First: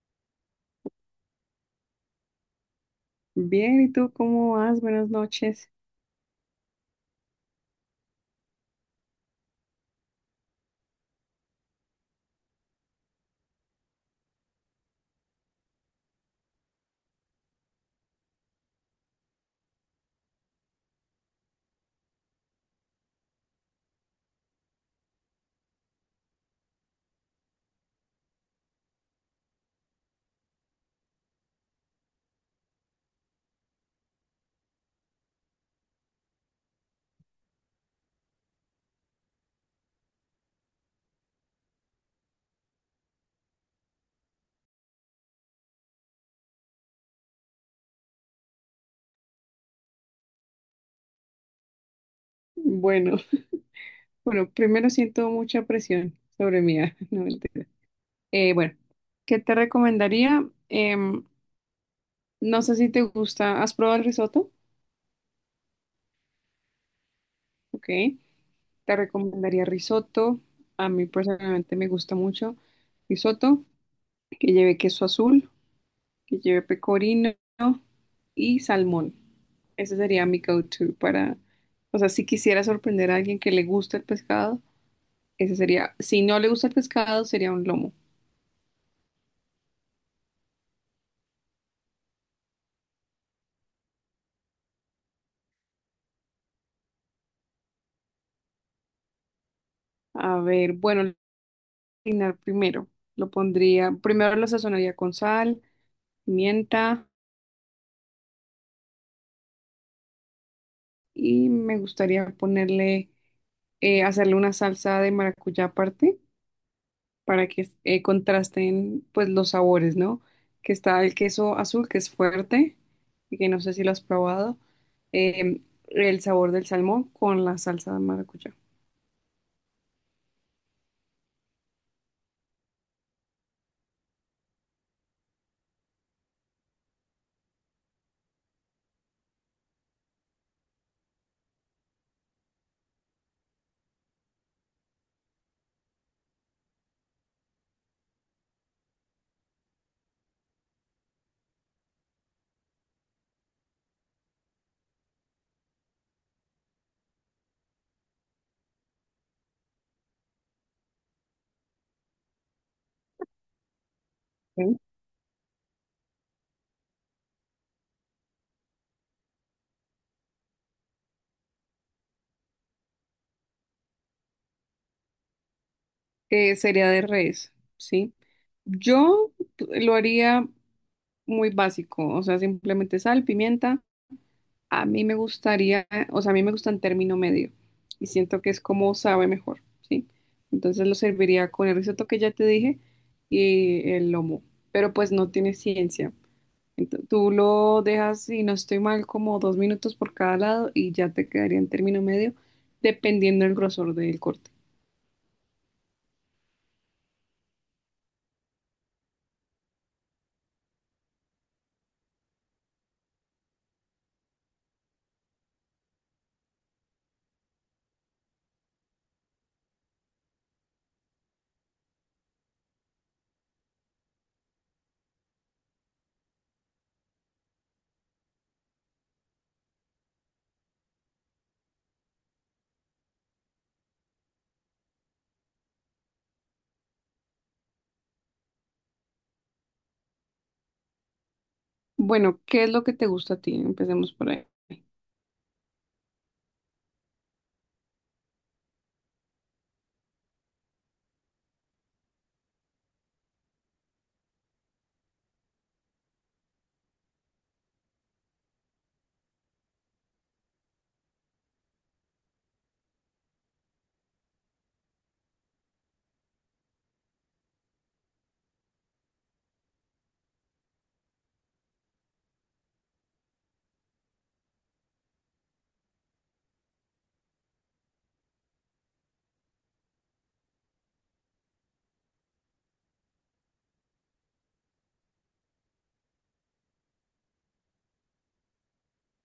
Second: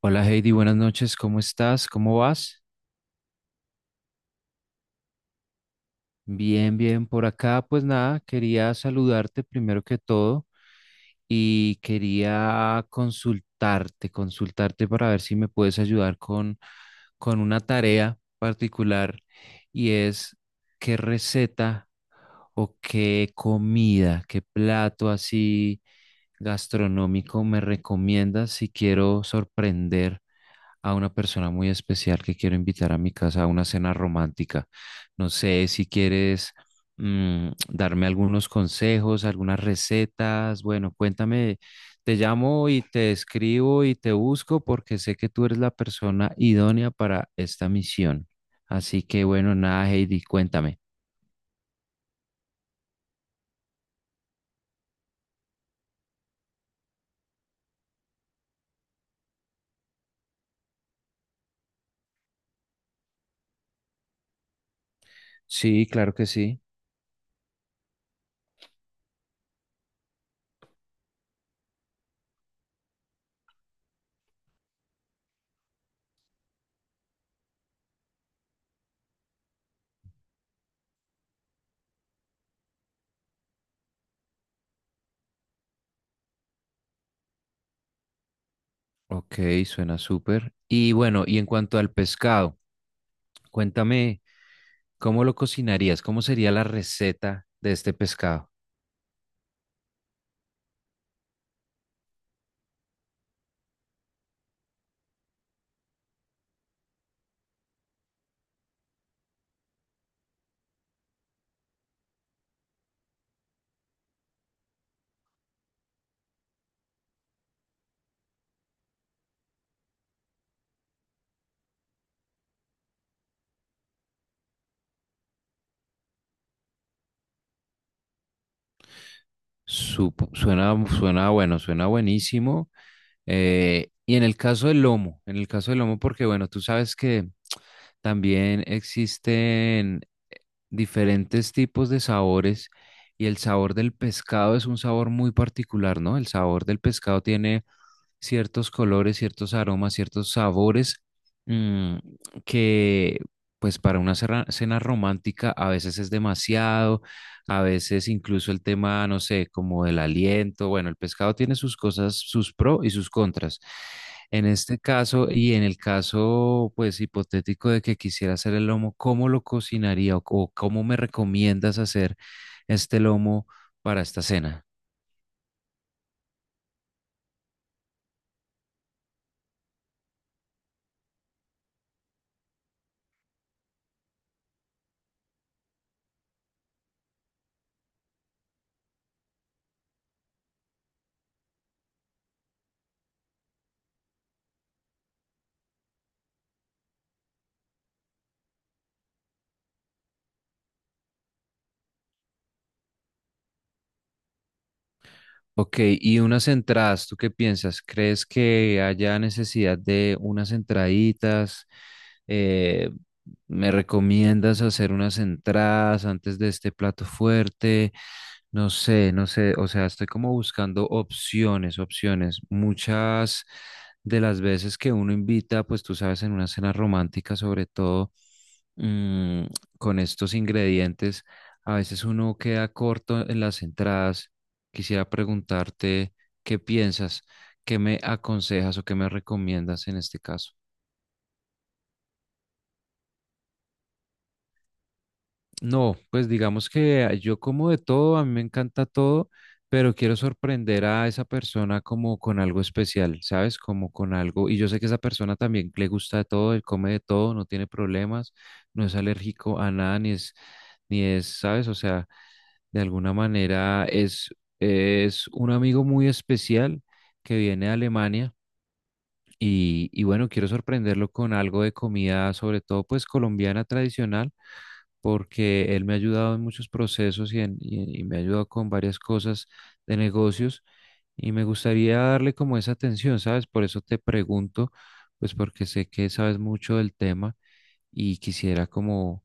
Hola Heidi, buenas noches, ¿cómo estás? ¿Cómo vas? Bien, ¿y tú cómo vas? Buenas noches. Bien, bien, por acá. Pues nada, quería saludarte primero que todo y quería consultarte para ver si me puedes ayudar con una tarea particular y es qué receta o qué comida, qué plato así gastronómico me recomiendas si quiero sorprender a una persona muy especial que quiero invitar a mi casa a una cena romántica. No sé si quieres darme algunos consejos, algunas recetas. Bueno, cuéntame, te llamo y te escribo y te busco porque sé que tú eres la persona idónea para esta misión. Así que bueno, nada, Heidi, cuéntame. Bueno, bueno, primero siento mucha presión sobre mí. No, mentira. Bueno, ¿qué te recomendaría? No sé si te gusta. ¿Has probado el risotto? Sí, claro que sí. Ok. Te recomendaría risotto. A mí personalmente me gusta mucho risotto, que lleve queso azul, que lleve pecorino y salmón. Ese sería mi go-to para, o sea, si quisiera sorprender a alguien que le gusta el pescado. Ese sería, si no le gusta el pescado, sería un lomo. Ok, suena súper. Y bueno, y en cuanto al pescado, cuéntame, ¿cómo lo cocinarías? ¿Cómo sería la receta de este pescado? A ver, bueno, cocinar primero. Lo pondría, primero lo sazonaría con sal, pimienta y me gustaría ponerle, hacerle una salsa de maracuyá aparte para que contrasten pues los sabores, ¿no? Que está el queso azul, que es fuerte, y que no sé si lo has probado, eh, el sabor del salmón con la salsa de maracuyá. Suena, suena bueno, suena buenísimo. Y en el caso del lomo, en el caso del lomo, porque bueno, tú sabes que también existen diferentes tipos de sabores y el sabor del pescado es un sabor muy particular, ¿no? El sabor del pescado tiene ciertos colores, ciertos aromas, ciertos sabores mm, que pues para una cena romántica a veces es demasiado, a veces incluso el tema, no sé, como el aliento, bueno, el pescado tiene sus cosas, sus pro y sus contras. En este caso y en el caso pues hipotético de que quisiera hacer el lomo, ¿cómo lo cocinaría o cómo me recomiendas hacer este lomo para esta cena? Sería de res, ¿sí? Yo lo haría muy básico, o sea, simplemente sal, pimienta. A mí me gustaría, o sea, a mí me gusta en término medio y siento que es como sabe mejor, ¿sí? Entonces lo serviría con el risotto que ya te dije y el lomo, pero pues no tiene ciencia. Tú lo dejas, y no estoy mal, como dos minutos por cada lado y ya te quedaría en término medio, dependiendo del grosor del corte. Ok, y unas entradas, ¿tú qué piensas? ¿Crees que haya necesidad de unas entraditas? Eh, ¿Me recomiendas hacer unas entradas antes de este plato fuerte? No sé, no sé, o sea, estoy como buscando opciones, opciones. Muchas de las veces que uno invita, pues tú sabes, en una cena romántica sobre todo mm, con estos ingredientes, a veces uno queda corto en las entradas. Quisiera preguntarte qué piensas, qué me aconsejas o qué me recomiendas en este caso. Bueno, ¿qué es lo que te gusta a ti? Empecemos por ahí. No, pues digamos que yo como de todo, a mí me encanta todo, pero quiero sorprender a esa persona como con algo especial, ¿sabes? Como con algo, y yo sé que esa persona también le gusta de todo, él come de todo, no tiene problemas, no es alérgico a nada, ni es, ¿sabes? O sea, de alguna manera es un amigo muy especial que viene de Alemania y bueno, quiero sorprenderlo con algo de comida, sobre todo pues colombiana tradicional, porque él me ha ayudado en muchos procesos y me ha ayudado con varias cosas de negocios y me gustaría darle como esa atención, ¿sabes? Por eso te pregunto, pues porque sé que sabes mucho del tema y quisiera como,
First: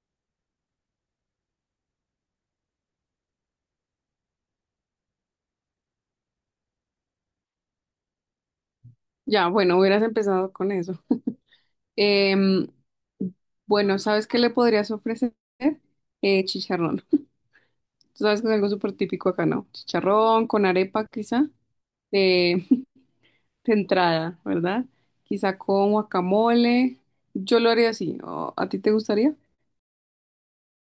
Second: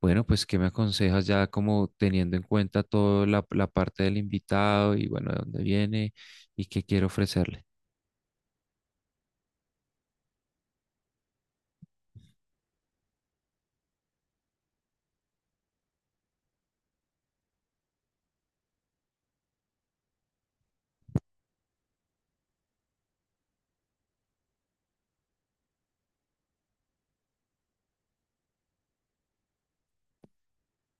bueno, pues ¿qué me aconsejas ya como teniendo en cuenta toda la parte del invitado y bueno, de dónde viene y qué quiero ofrecerle? Ya, bueno, hubieras empezado con eso. Em, bueno, ¿sabes qué le podrías ofrecer? Chicharrón. Tú sabes que es algo súper típico acá, ¿no? Chicharrón con arepa, quizá, eh, de entrada, ¿verdad? Quizá con guacamole. Yo lo haría así. ¿O ¿A ti te gustaría?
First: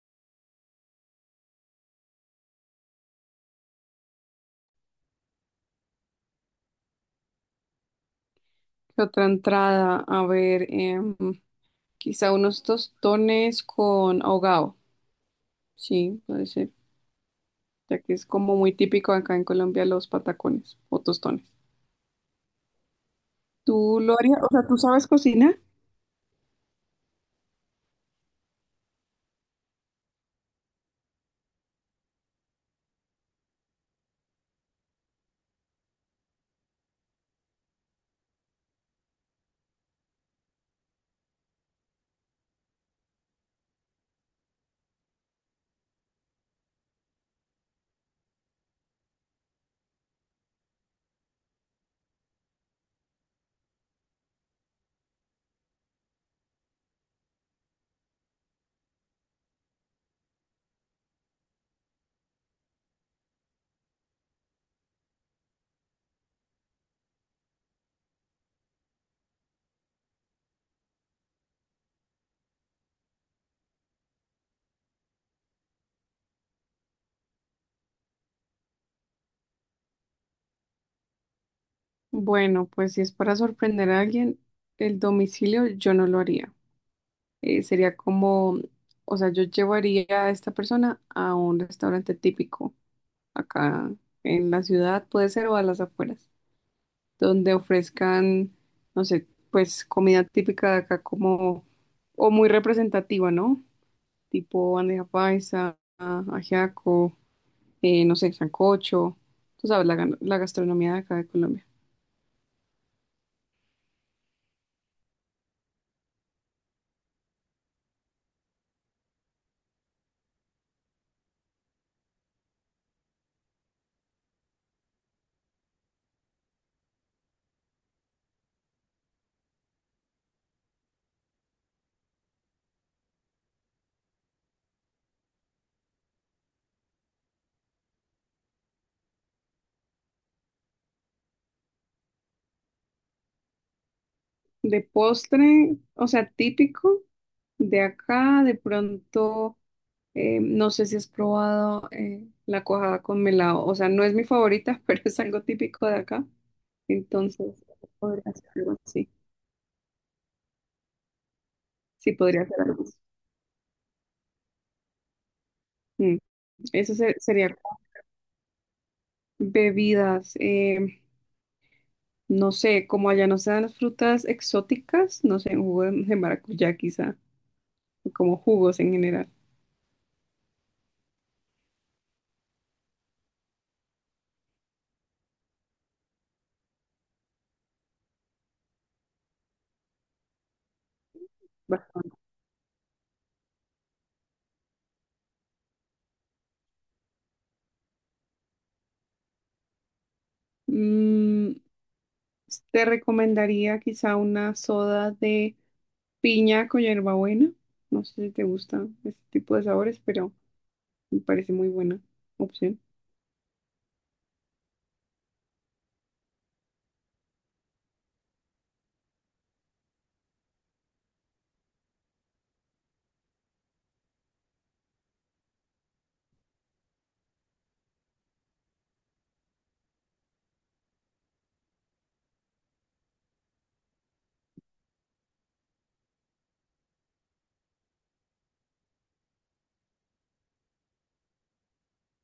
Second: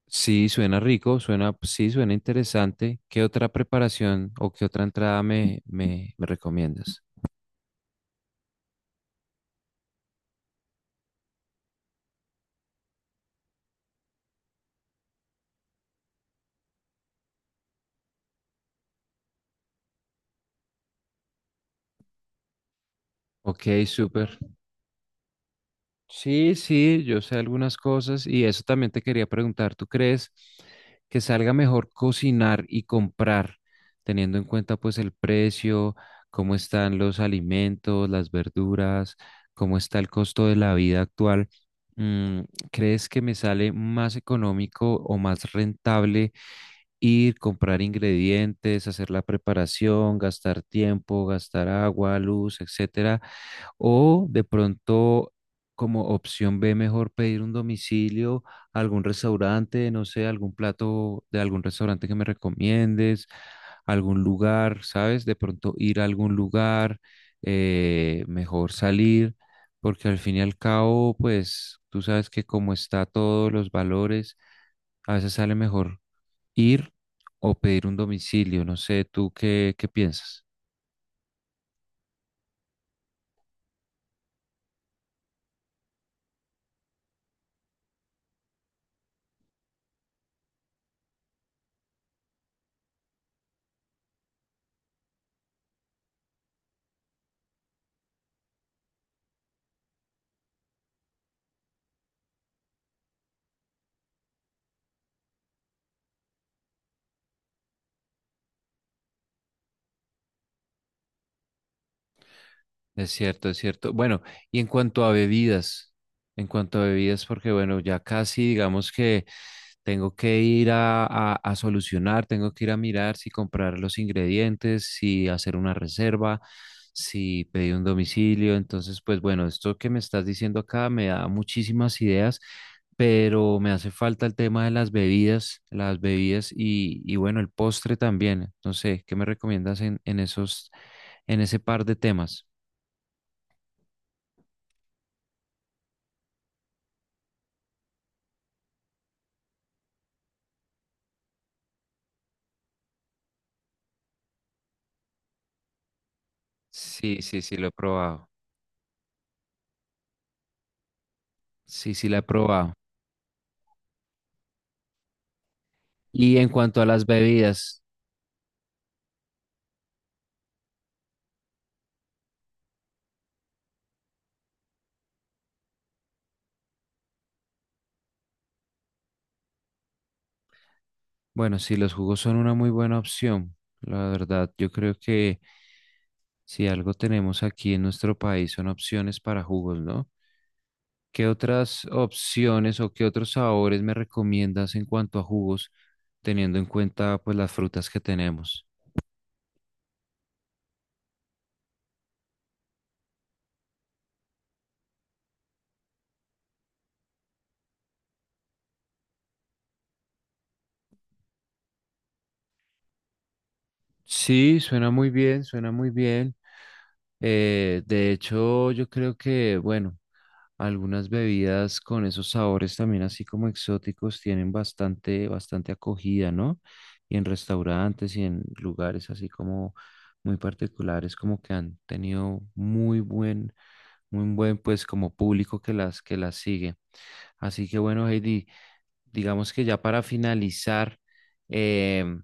Sí, suena rico, suena, sí, suena interesante. ¿Qué otra preparación o qué otra entrada me recomiendas? ¿Qué otra entrada, a ver, quizá unos tostones con ahogado. Sí, puede ser, ya que es como muy típico acá en Colombia los patacones o tostones. Ok, ¿Tú lo súper. harías? O sea, ¿tú sabes cocinar? Sí, sí, yo sé algunas cosas y eso también te quería preguntar. ¿Tú crees que salga mejor cocinar y comprar, teniendo en cuenta pues el precio, cómo están los alimentos, las verduras, cómo está el costo de la vida actual? Mm, ¿Crees que me sale más económico o más rentable? Ir, comprar ingredientes, hacer la preparación, gastar tiempo, gastar agua, luz, etcétera. O de pronto, como opción B, mejor pedir un domicilio a algún restaurante, no sé, algún plato de algún restaurante que me recomiendes, algún lugar, ¿sabes? De pronto ir a algún lugar, mejor salir. Porque al fin y al cabo, pues tú sabes que como está todos los valores, a veces sale mejor ir o pedir un domicilio. No sé, ¿tú qué piensas? Bueno, pues si es para sorprender a alguien, el domicilio yo no lo haría. Sería como, o sea, yo llevaría a esta persona a un restaurante típico acá en la ciudad, puede ser, o a las afueras, donde ofrezcan, no sé, pues comida típica de acá como, o muy representativa, ¿no? Tipo bandeja paisa, ajiaco, no sé, sancocho. Tú sabes, la, la gastronomía de acá de Colombia. Es cierto, es cierto. Bueno, y en cuanto a bebidas, en cuanto a bebidas, porque bueno, ya casi digamos que tengo que ir a solucionar, tengo que ir a mirar si comprar los ingredientes, si hacer una reserva, si pedir un domicilio. Entonces, pues bueno, esto que me estás diciendo acá me da muchísimas ideas, pero me hace falta el tema de las bebidas y bueno, el postre también. No sé, ¿qué me recomiendas en esos, en ese par de temas? De postre, o sea, típico de acá, de pronto, no sé si has probado la cuajada con melado, o sea, no es mi favorita, pero es algo típico de acá, Sí, sí, sí, entonces lo he probado. podría ser algo así, Sí, sí, sí, la he podría ser probado. algo así. Mm. Y en cuanto a las Sería bebidas. bebidas, no sé, como allá no se dan las frutas exóticas, no sé, un jugo de maracuyá quizá, o como jugos en general. Bueno, sí, los jugos son una muy buena opción. La verdad, yo creo que si algo tenemos aquí en nuestro país son opciones para jugos, ¿no? ¿Qué otras Va. opciones o qué otros sabores me recomiendas en cuanto a jugos, teniendo en cuenta pues las frutas que tenemos? Te recomendaría quizá una soda de piña con hierbabuena. No sé si te gusta este tipo de sabores, pero me parece muy buena opción. Sí, suena muy bien, suena muy bien. De hecho, yo creo que, bueno, algunas bebidas con esos sabores también así como exóticos tienen bastante, bastante acogida, ¿no? Y en restaurantes y en lugares así como muy particulares, como que han tenido muy buen pues como público que que las sigue. Así que bueno, Heidi, digamos que ya para finalizar, em,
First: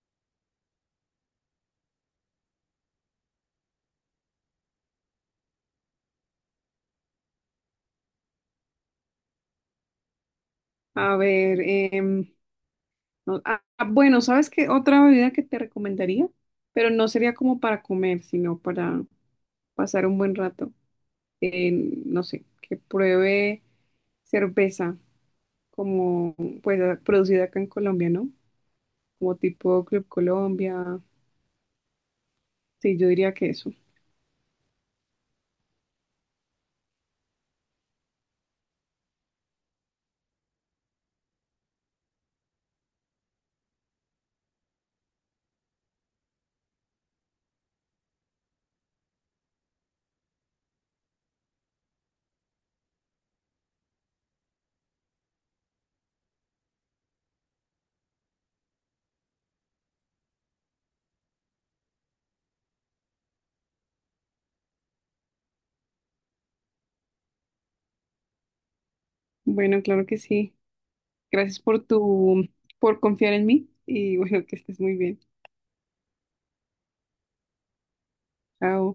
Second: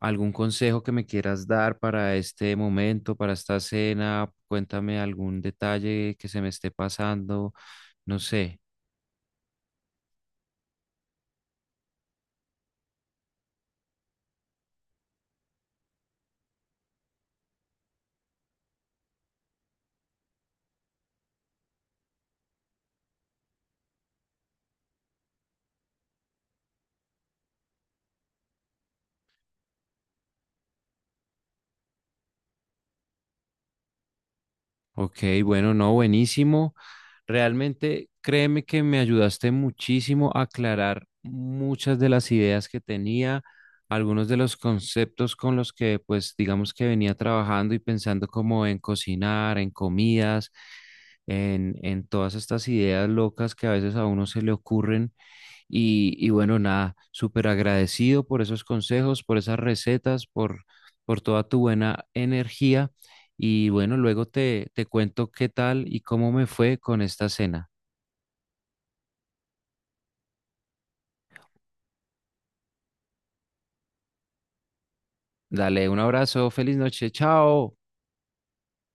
algún consejo que me quieras dar para este momento, para esta cena, cuéntame algún detalle que se me esté pasando, no sé. A ver, bueno, ¿sabes qué? Otra bebida que te recomendaría, pero no sería como para comer, sino para pasar un buen rato. En, no sé, que pruebe cerveza como pues producida acá en Colombia, ¿no? Como tipo Club Colombia. Sí, yo diría que eso. Ok, bueno, no, buenísimo. Realmente créeme que me ayudaste muchísimo a aclarar muchas de las ideas que tenía, algunos de los conceptos con los que pues digamos que venía trabajando y pensando como en cocinar, en comidas, en todas estas ideas locas que a veces a uno se le ocurren. Y bueno, nada, súper agradecido por esos consejos, por esas recetas, por toda tu buena energía. Y bueno, luego te cuento qué tal y cómo me fue con esta cena. Bueno, claro que sí. Gracias por tu, por confiar en mí y bueno, que estés muy bien. Dale un abrazo, feliz noche, chao. Chao.